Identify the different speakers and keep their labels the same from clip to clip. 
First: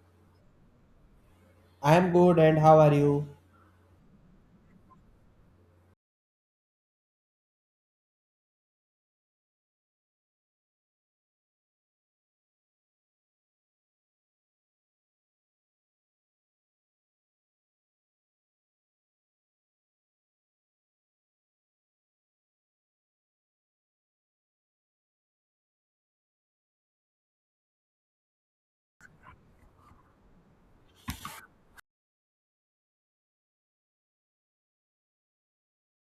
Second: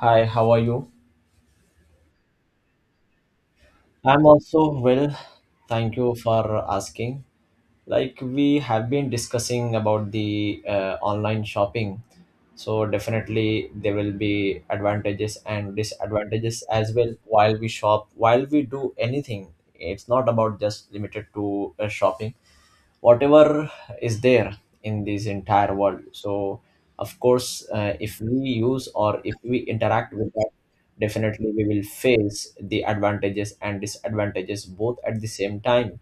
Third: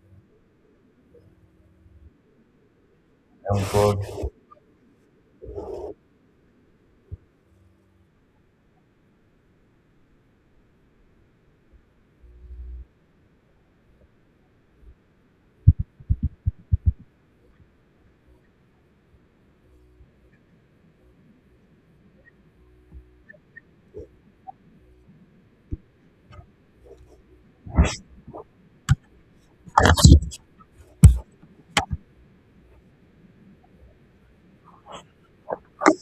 Speaker 1: Hi, how are you?
Speaker 2: I'm good, and how are you?
Speaker 3: Oh God.
Speaker 1: I'm also well. Thank you for asking. Like we have been discussing about the online shopping, so definitely there will be advantages and disadvantages as well while we shop, while we do anything. It's not about just limited to shopping. Whatever is there in this entire world, so of course, if we use or if we interact with that, definitely we will face the advantages and disadvantages both at the same time.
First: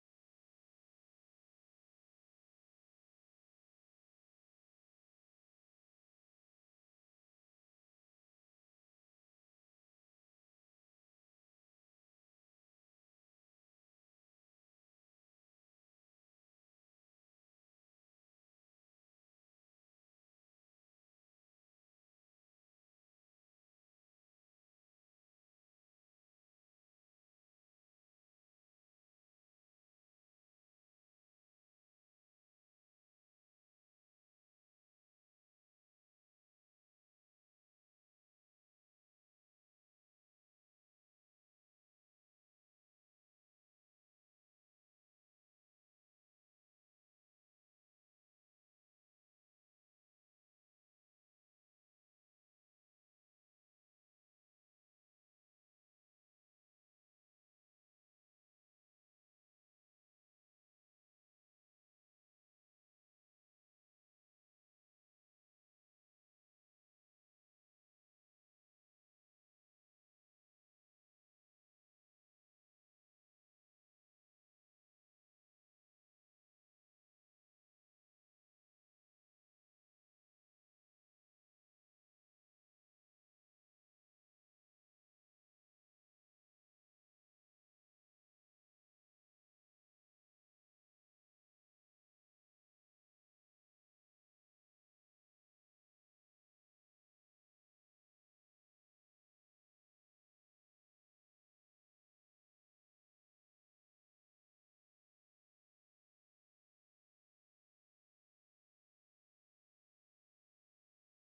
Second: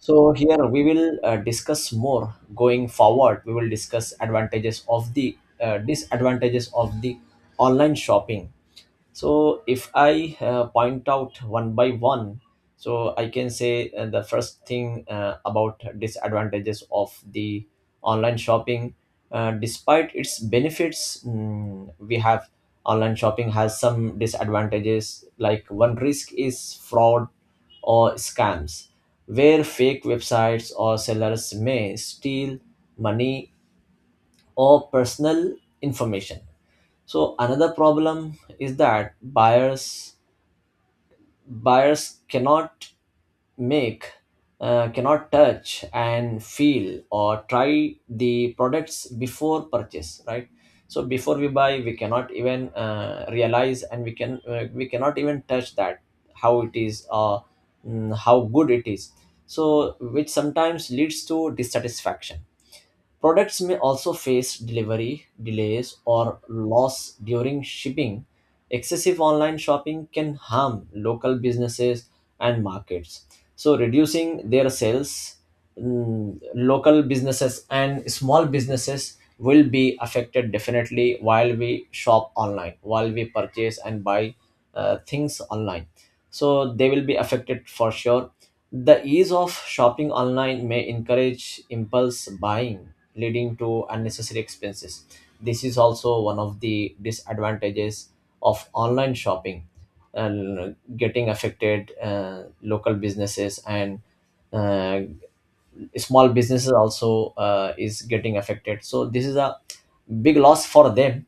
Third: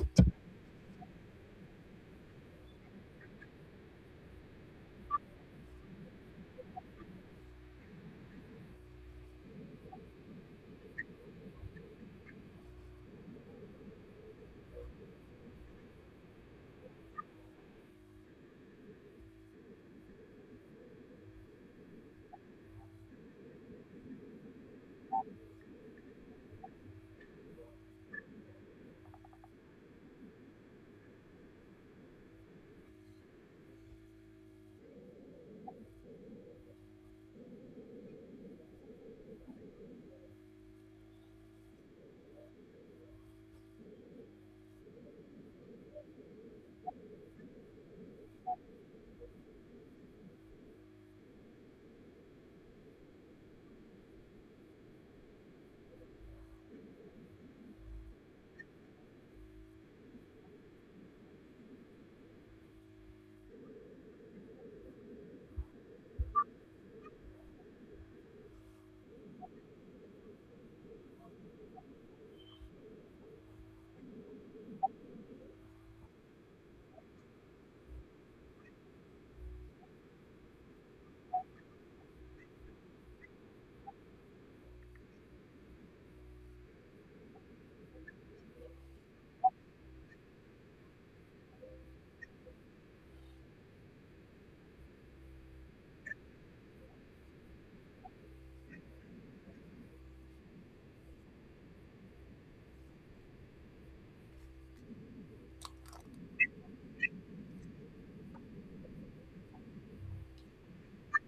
Speaker 1: So here we will discuss more. Going forward, we will discuss advantages of the disadvantages of the online shopping. So if I, point out one by one, so I can say, the first thing, about disadvantages of the online shopping. Despite its benefits, we have online shopping has some disadvantages. Like, one risk is fraud or scams, where fake websites or sellers may steal money or personal information. So another problem is that buyers cannot make, cannot touch and feel or try the products before purchase, right? So before we buy, we cannot even realize, and we cannot even touch that how it is, or how good it is. So which sometimes leads to dissatisfaction. Products may also face delivery delays or loss during shipping. Excessive online shopping can harm local businesses and markets, so reducing their sales. Local businesses and small businesses will be affected definitely while we shop online, while we purchase and buy things online, so they will be affected for sure. The ease of shopping online may encourage impulse buying, leading to unnecessary expenses. This is also one of the disadvantages of online shopping, and getting affected, local businesses and uh, small businesses also, is getting affected, so this is a big loss for them.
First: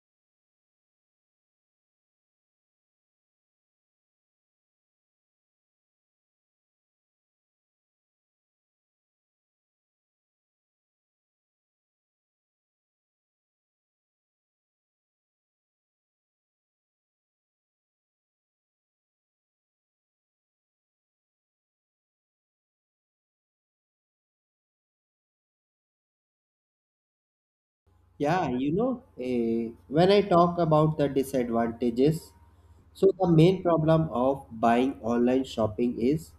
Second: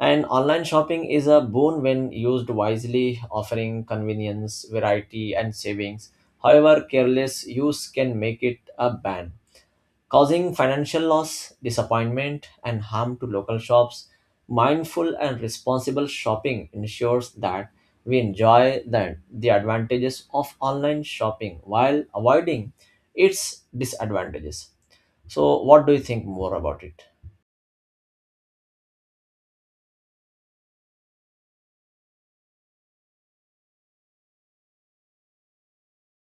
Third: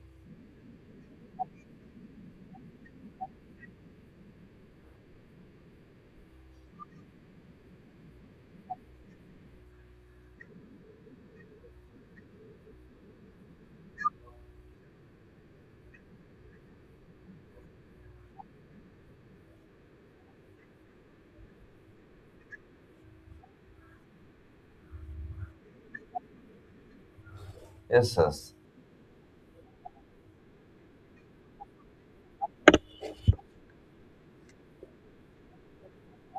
Speaker 1: And online shopping is a boon when used wisely, offering convenience, variety and savings. However, careless use can make it a ban, causing financial loss, disappointment, and harm to local shops. Mindful and responsible shopping ensures that we enjoy the advantages of online shopping while avoiding its disadvantages. So, what do you think more about it?
Speaker 3: Yes,
Speaker 2: Yeah,
Speaker 3: yes,
Speaker 2: you know, when I talk about the disadvantages, so the main problem of buying online shopping is,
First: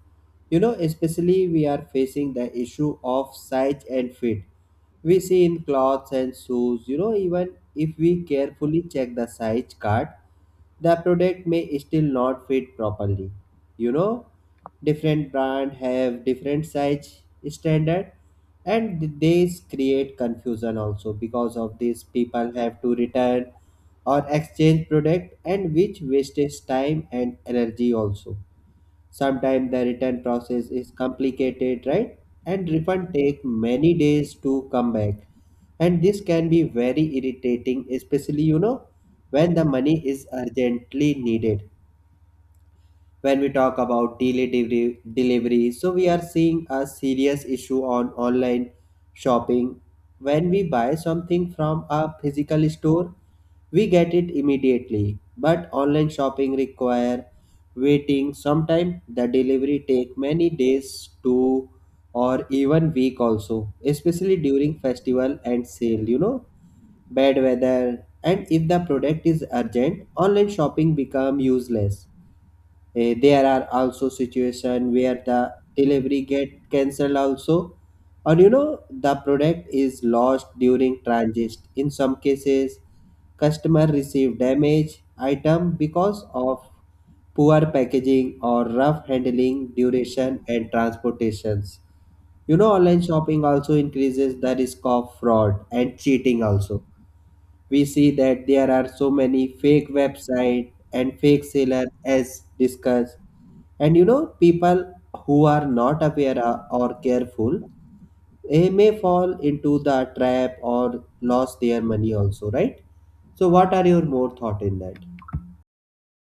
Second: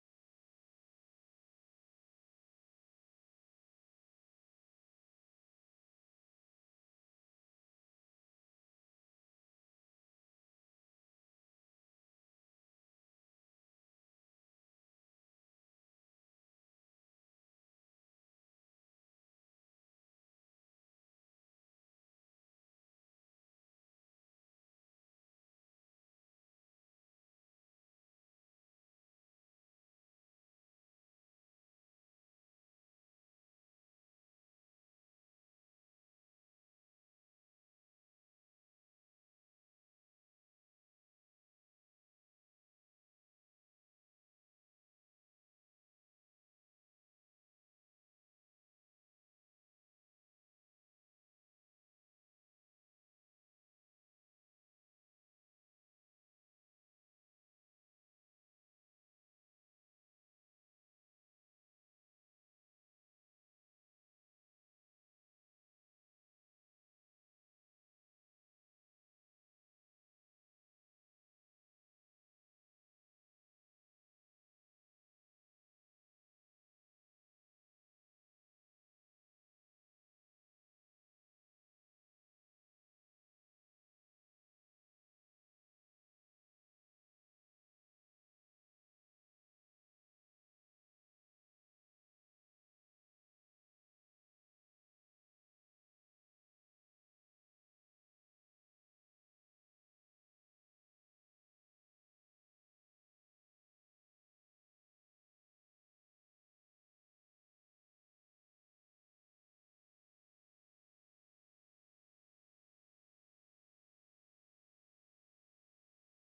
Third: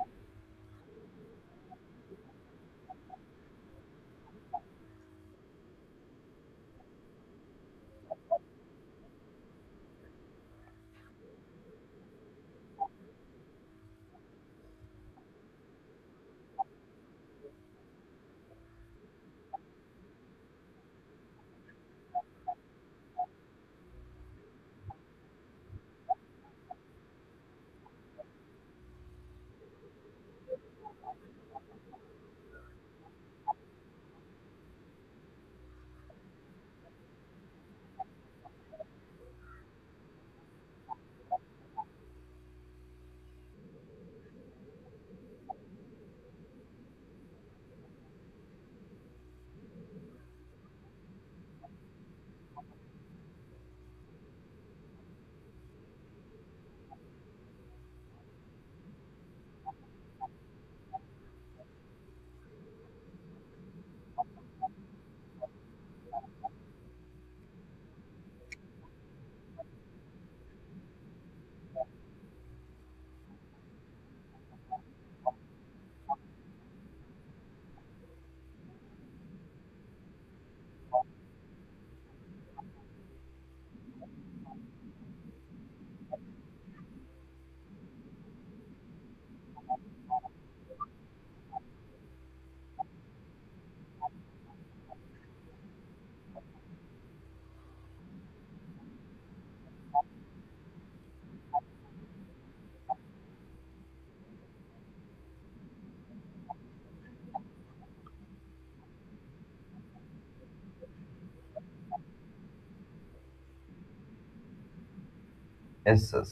Speaker 2: you know, especially we are facing the issue of size and fit. We see in clothes and shoes, you know, even if we carefully check the size card, the product may still not fit properly, you know, different brand have different size standard, and these create confusion also. Because of this, people have to return or exchange product, and which wastes time and energy also. Sometimes the return process is complicated, right? And refund take many days to come back. And this can be very irritating, especially you know when the money is urgently needed. When we talk about delivery, so we are seeing a serious issue on online shopping. When we buy something from a physical store, we get it immediately, but online shopping require waiting. Sometimes the delivery take many days to, or even week also, especially during festival and sale, you know, bad weather, and if the product is urgent, online shopping become useless. There are also situation where the delivery get cancelled also, or you know the product is lost during transit. In some cases customer receive damaged item because of poor packaging or rough handling duration and transportations. You know, online shopping also increases the risk of fraud and cheating also. We see that there are so many fake website and fake seller as discussed, and you know people who are not aware or careful, they may fall into the trap or lost their money also, right? So what are your more thought in that?
Speaker 3: yes, yes.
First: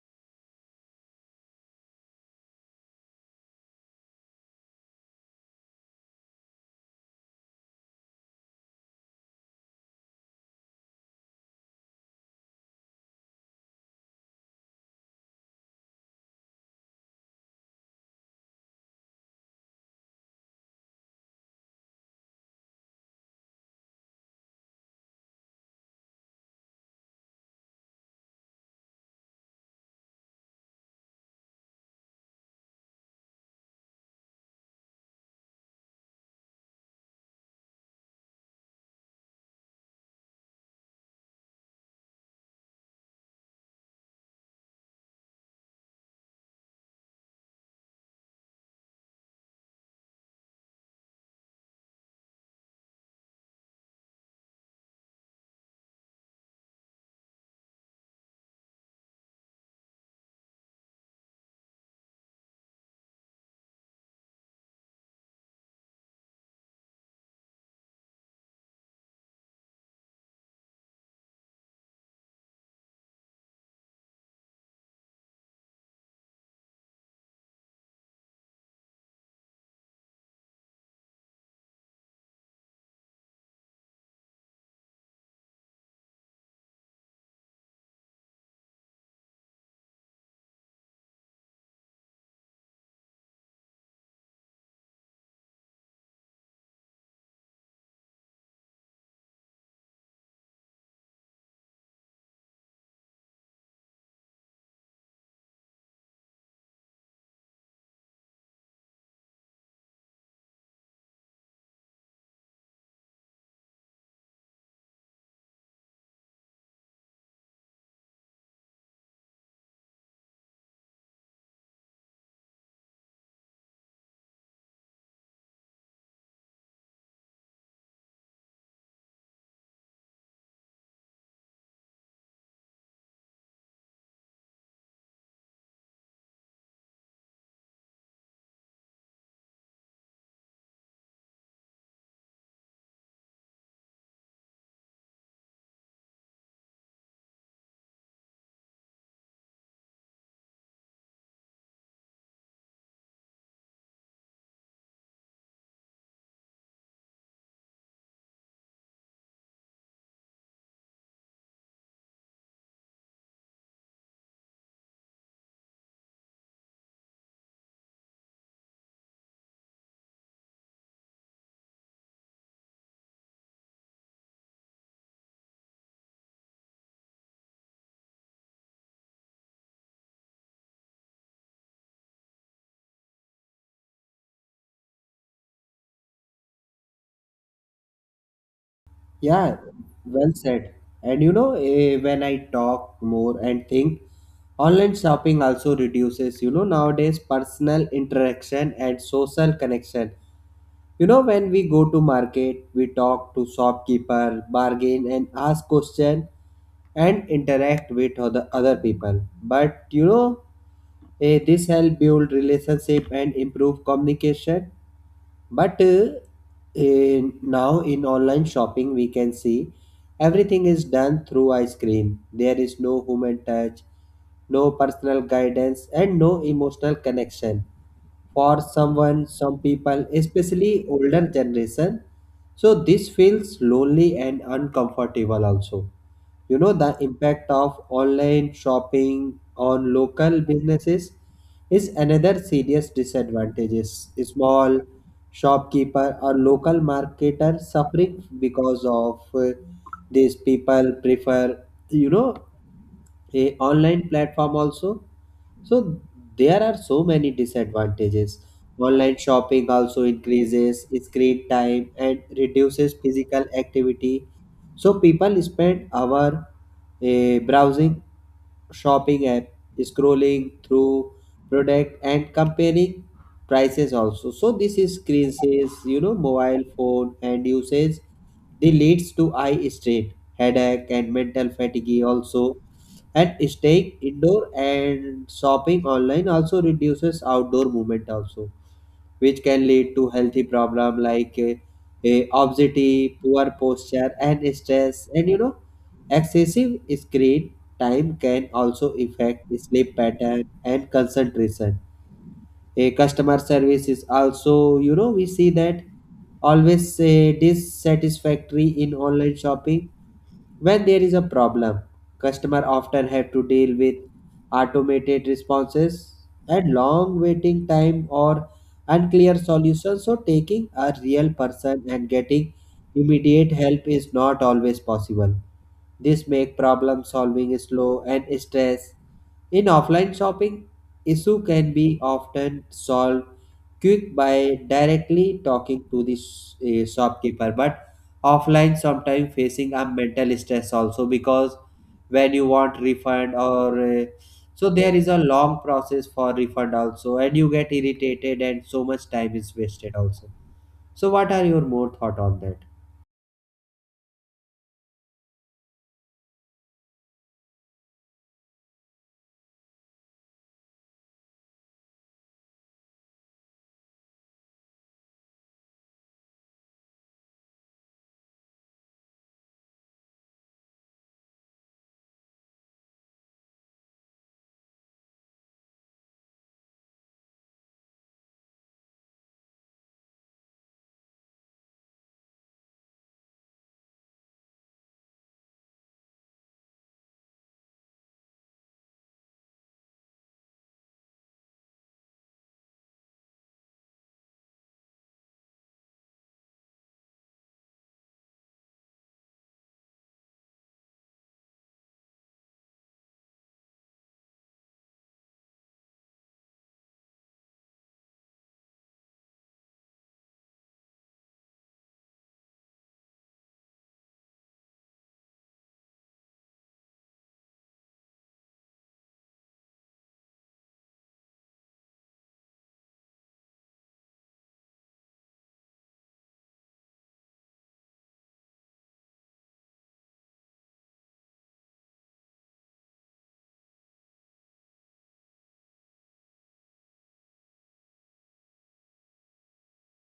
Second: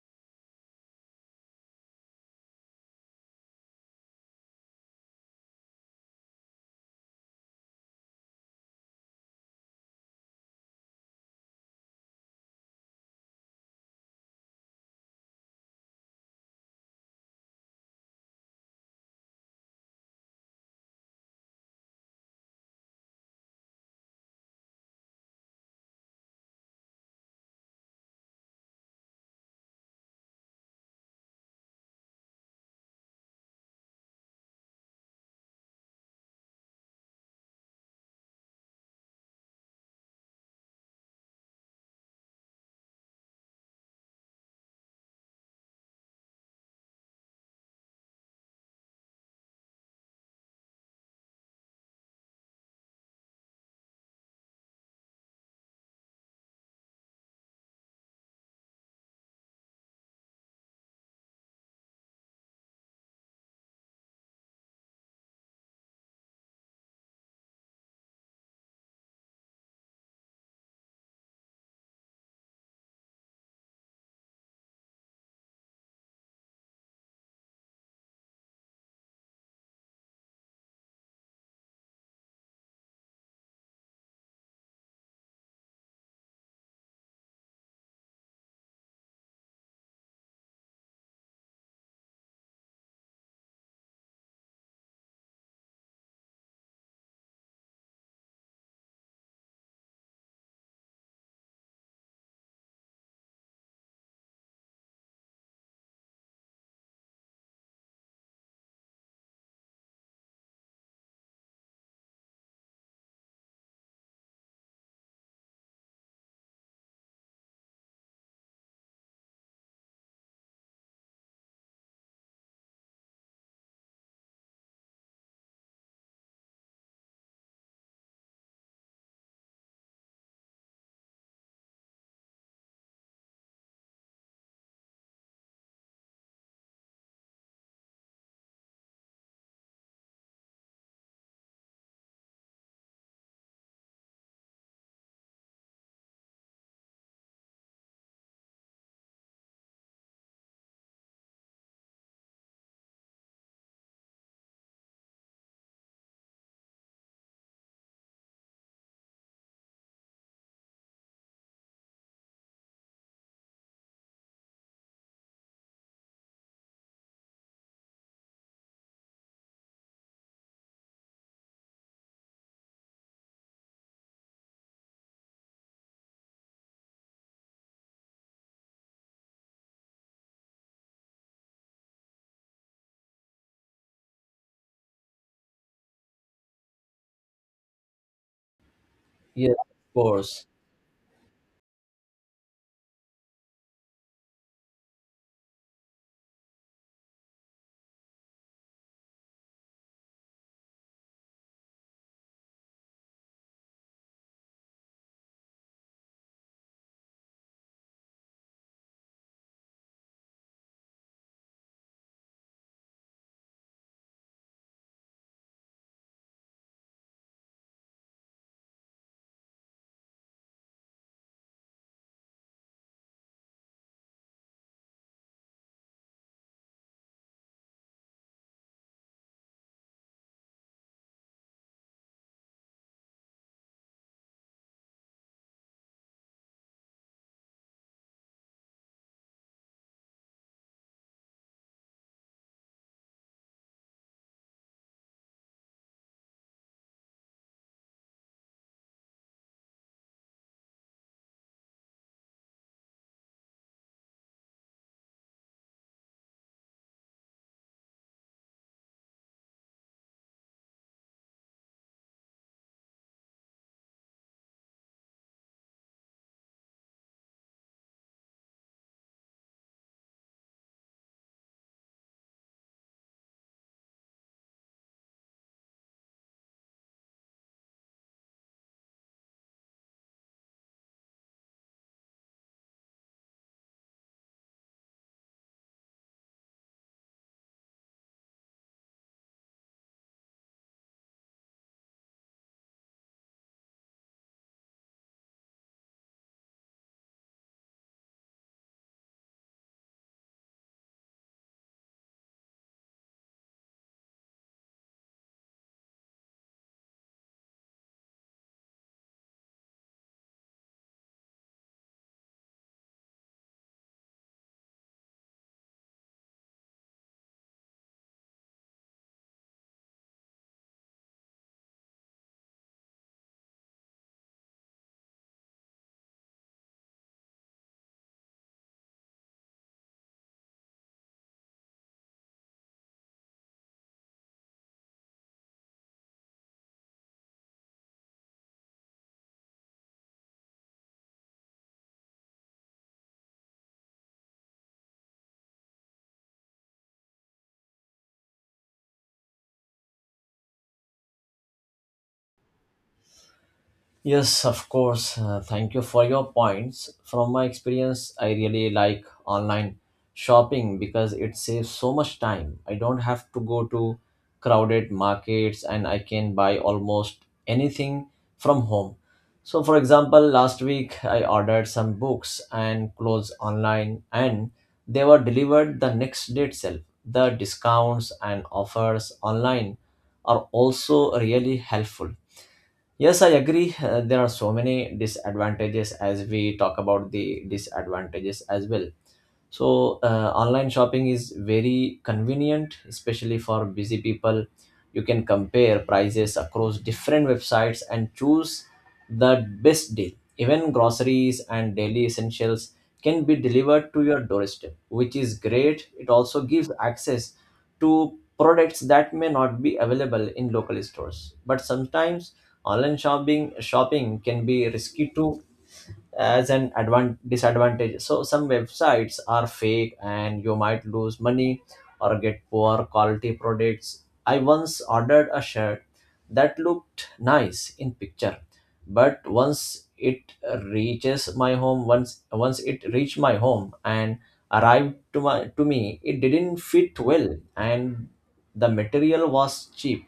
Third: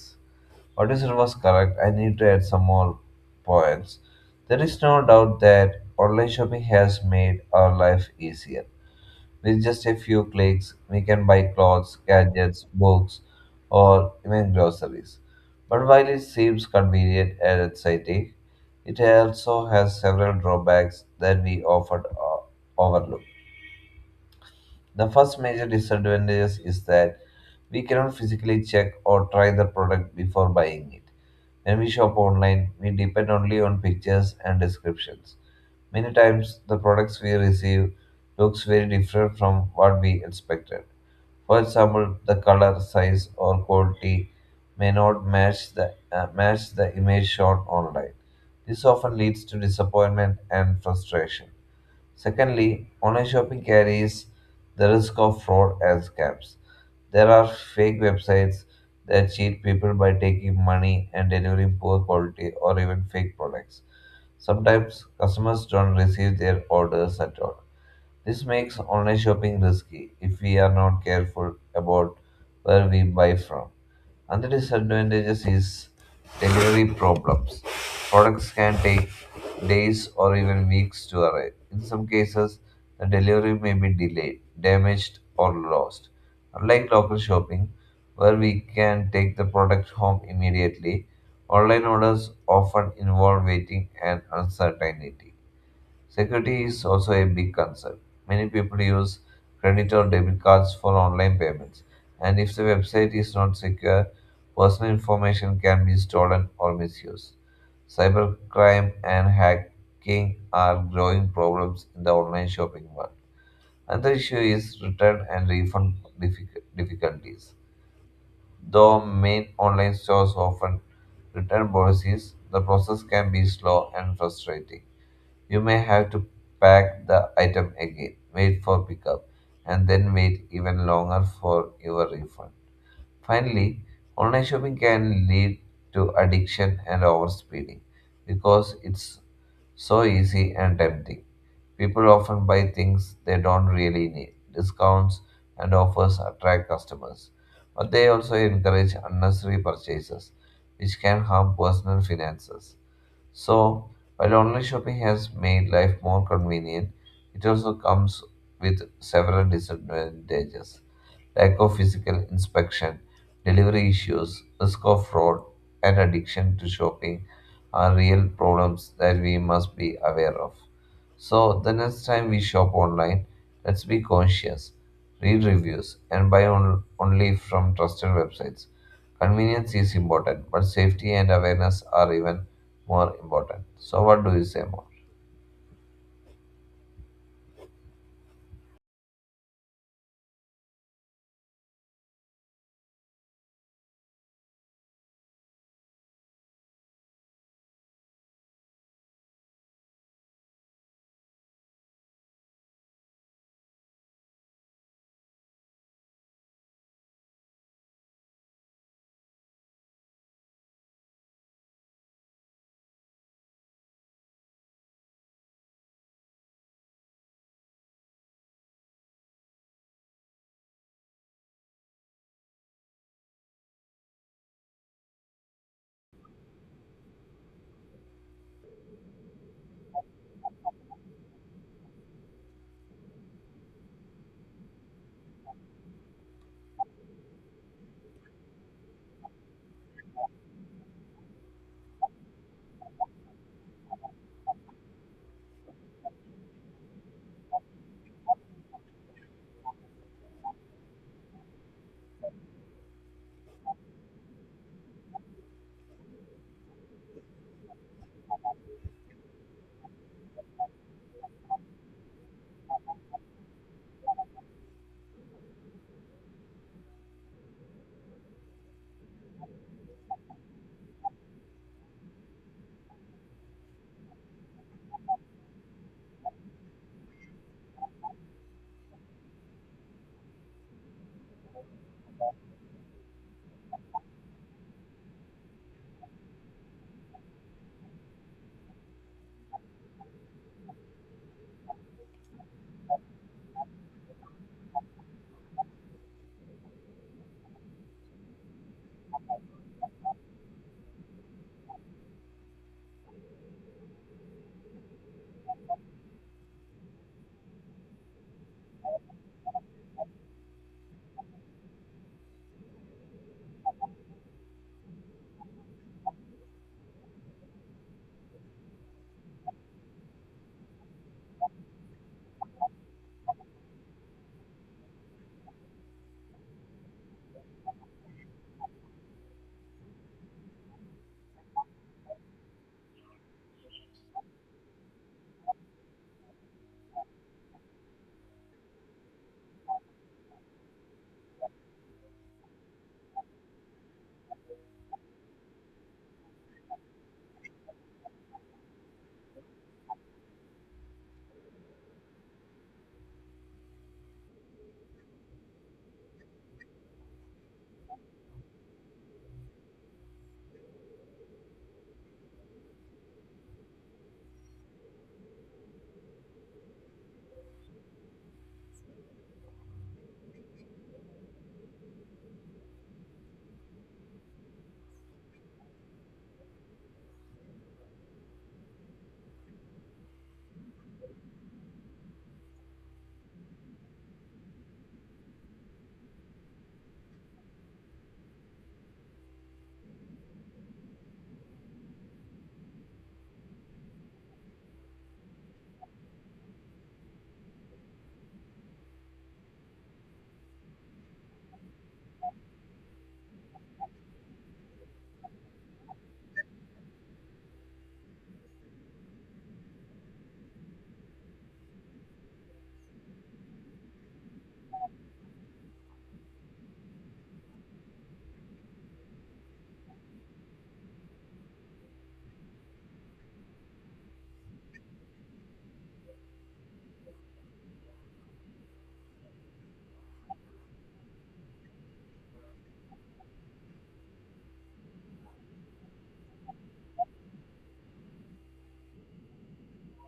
Speaker 3: What you said was correct. I need to add some more points. There is no doubt that online shopping has made our life easier. With just a few clicks, we can buy clothes, gadgets, books, or even groceries. But while it seems convenient and exciting, it also has several drawbacks that we often uh, overlook. The first major disadvantage is that we cannot physically check or try the product before buying it. When we shop online, we depend only on pictures and descriptions. Many times, the products we receive looks very different from what we expected. For example, the color, size, or quality may not match the match the image shown online. This often leads to disappointment and frustration. Secondly, online shopping carries the risk of fraud and scams. There are fake websites that cheat people by taking money and delivering poor quality or even fake products. Sometimes customers don't receive their orders at all. This makes online shopping risky if we are not careful about where we buy from. Another disadvantages is delivery problems. Products can take days or even weeks to arrive. In some cases, the delivery may be delayed, damaged, or lost. Unlike local shopping, where we can take the product home immediately, online orders often involve waiting and uncertainty. Security is also a big concern. Many people use credit or debit cards for online payments, and if the website is not secure, personal information can be stolen or misused. Cybercrime and hacking are growing problems in the online shopping world. Another issue is return and refund difficulties. Though main online stores often return policies, the process can be slow and frustrating. You may have to pack the item again, wait for pickup, and then wait even longer for your refund. Finally, online shopping can lead to addiction and overspending because it's so easy and tempting. People often buy things they don't really need. Discounts and offers attract customers, but they also encourage unnecessary purchases, which can harm personal finances. So, while online shopping has made life more convenient, it also comes with several disadvantages: lack of physical inspection, delivery issues, risk of fraud, and addiction to shopping are real problems that we must be aware of. So, the next time we shop online, let's be conscious, read reviews, and buy only from trusted websites. Convenience is important, but safety and awareness are even more important. So, what do you say more?
Speaker 1: Yes,
Speaker 2: Yeah,
Speaker 1: of
Speaker 2: well
Speaker 1: course.
Speaker 2: said. And you know, when I talk more and think, online shopping also reduces, you know, nowadays personal interaction and social connection. You know, when we go to market, we talk to shopkeeper, bargain and ask question and interact with other people. But you know, this help build relationship and improve communication. But now in online shopping, we can see everything is done through a screen. There is no human touch, no personal guidance, and no emotional connection for someone, some people, especially older generation. So this feels lonely and uncomfortable also. You know the impact of online shopping on local businesses is another serious disadvantages. Small shopkeeper or local marketer suffering because of, these people prefer, you know, a online platform also. So there are so many disadvantages. Online shopping also increases screen time and reduces physical activity, so people spend hour browsing shopping app, scrolling through product and comparing prices also. So this is screen says, you know, mobile phone and usage, they leads to eye strain, headache and mental fatigue also. And staying indoor and shopping online also reduces outdoor movement also, which can lead to healthy problem like obesity, poor posture and stress. And you know, excessive screen time can also affect sleep pattern and concentration. A customer service is also, you know, we see that always dissatisfactory in online shopping. When there is a problem, customer often have to deal with automated responses and long waiting time or unclear solutions. So taking a real person and getting immediate help is not always possible. This make problem solving slow and stress. In offline shopping, issue can be often solved quick by directly talking to the shopkeeper, but offline sometimes facing a mental stress also, because when you want refund or so there is a long process for refund also, and you get irritated and so much time is wasted also. So what are your more thought on that?
Speaker 1: Yes, of course. Thank you for your points. From my experience, I really like online shopping because it saves so much time. I don't have to go to crowded markets, and I can buy almost anything from home. So, for example, last week I ordered some books and clothes online and they were delivered the next day itself. The discounts and offers online are also really helpful. Yes, I agree. There are so many disadvantages, as we talk about the disadvantages as well. So online shopping is very convenient, especially for busy people. You can compare prices across different websites and choose the best deal. Even groceries and daily essentials can be delivered to your doorstep, which is great. It also gives access to products that may not be available in local stores. But sometimes online shopping can be risky too, as an disadvantage. So some websites are fake and you might lose money or get poor quality products. I once ordered a shirt that looked nice in picture, but once it reaches my home, once Once it reached my home and arrived to me, it didn't fit well and the material was cheap.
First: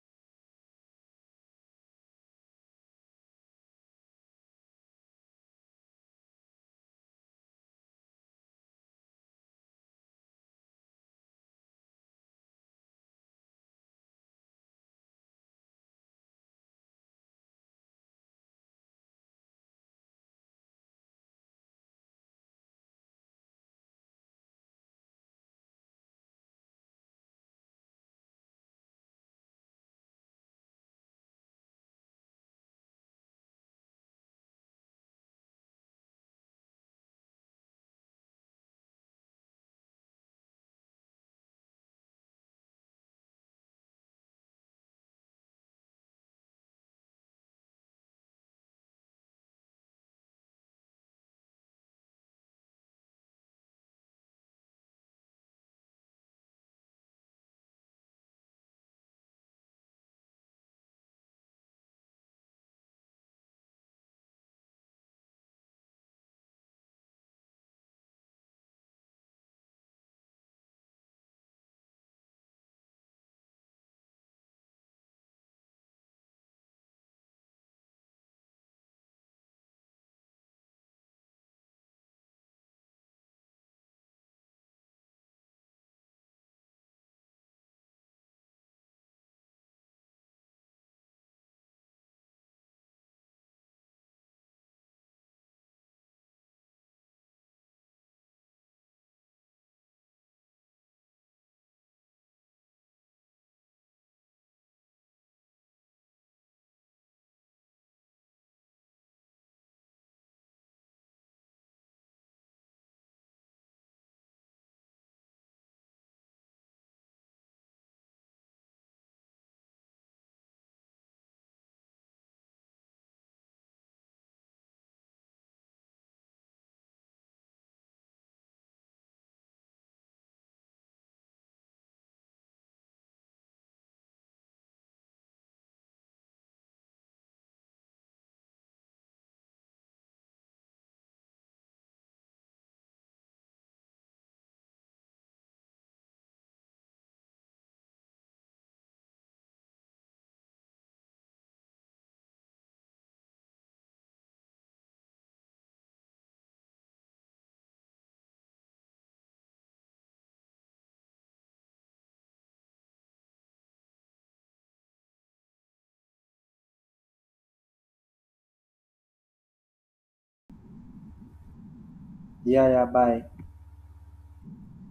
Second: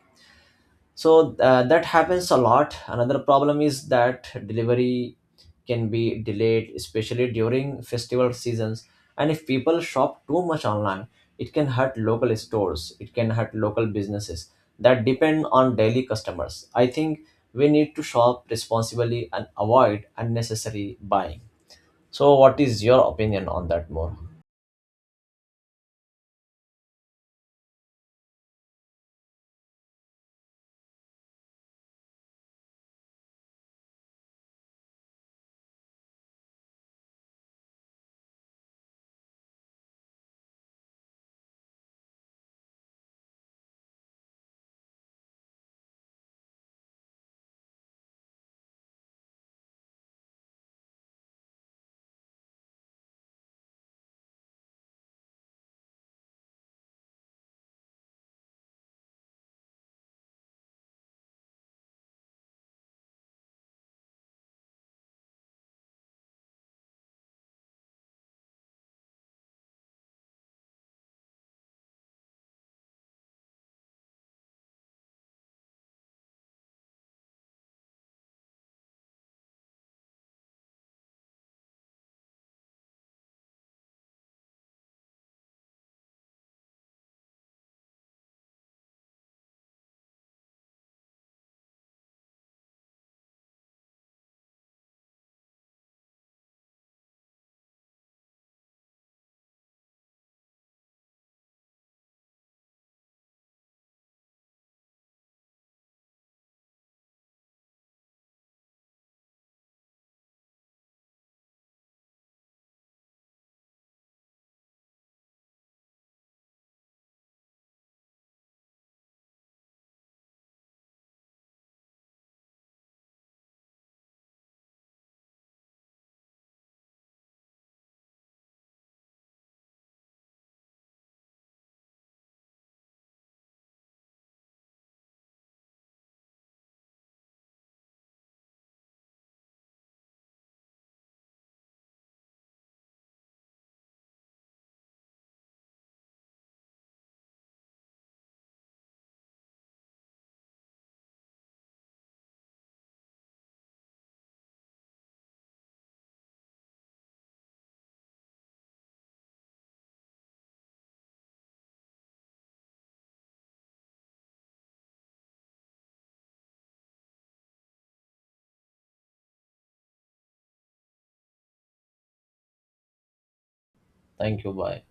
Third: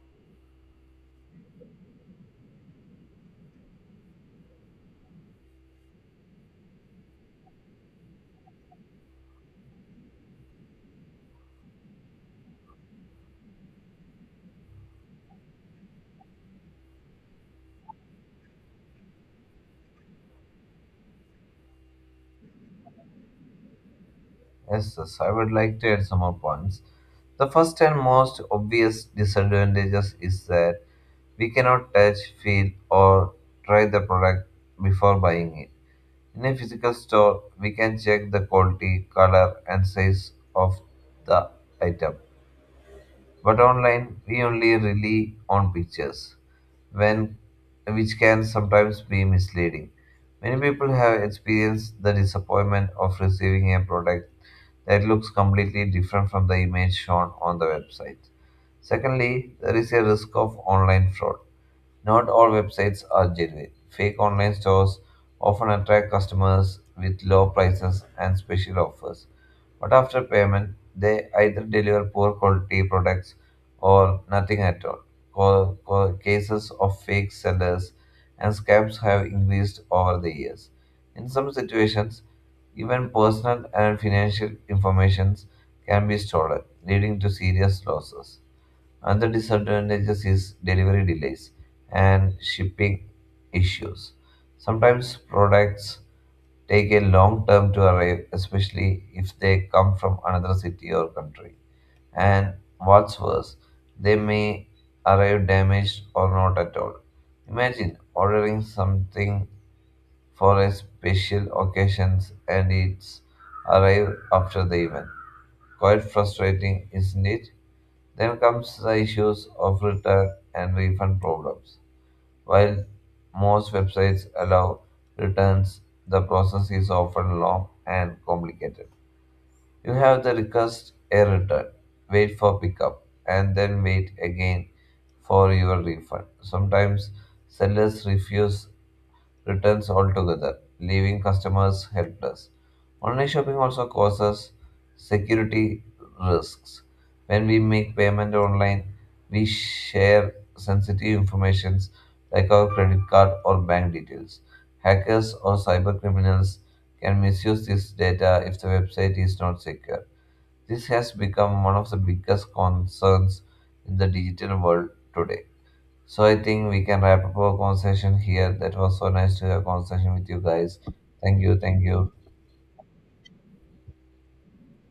Speaker 1: So that happens a lot. Another problem is that delivery can be delayed, especially during festival seasons. And if people shop too much online, it can hurt local businesses that depend on daily customers. I think we need to shop responsibly and avoid unnecessary buying. So what is your opinion on that more?
Speaker 3: Yes, yes, I would like to add some more points. The first and most obvious disadvantages is that we cannot touch, feel, or try the product before buying it. In a physical store, we can check the quality, color, and size of the item. But online, we only rely on pictures, when, which can sometimes be misleading. Many people have experienced the disappointment of receiving a product that looks completely different from the image shown on the website. Secondly, there is a risk of online fraud. Not all websites are genuine. Fake online stores often attract customers with low prices and special offers. But after payment, they either deliver poor quality products or nothing at all. Cases of fake sellers and scams have increased over the years. In some situations, even personal and financial informations can be stolen, leading to serious losses. Another disadvantage is delivery delays and shipping issues. Sometimes products take a long time to arrive, especially if they come from another city or country. And what's worse, they may arrive damaged or not at all. Imagine ordering something for a special occasion and it's arrive after the event. Quite frustrating, isn't it? Then comes the issues of return and refund problems. While most websites allow returns, the process is often long and complicated. You have the request a return, wait for pickup, and then wait again for your refund. Sometimes sellers refuse returns altogether, leaving customers helpless. Online shopping also causes security risks. When we make payment online, we share sensitive information like our credit card or bank details. Hackers or cyber criminals can misuse this data if the website is not secure. This has become one of the biggest concerns in the digital world today. So I think we can wrap up our conversation here. That was so nice to have a conversation with you guys. Thank you. Thank you.
Speaker 2: Yeah, yeah, bye.
Speaker 1: Thank you. Bye.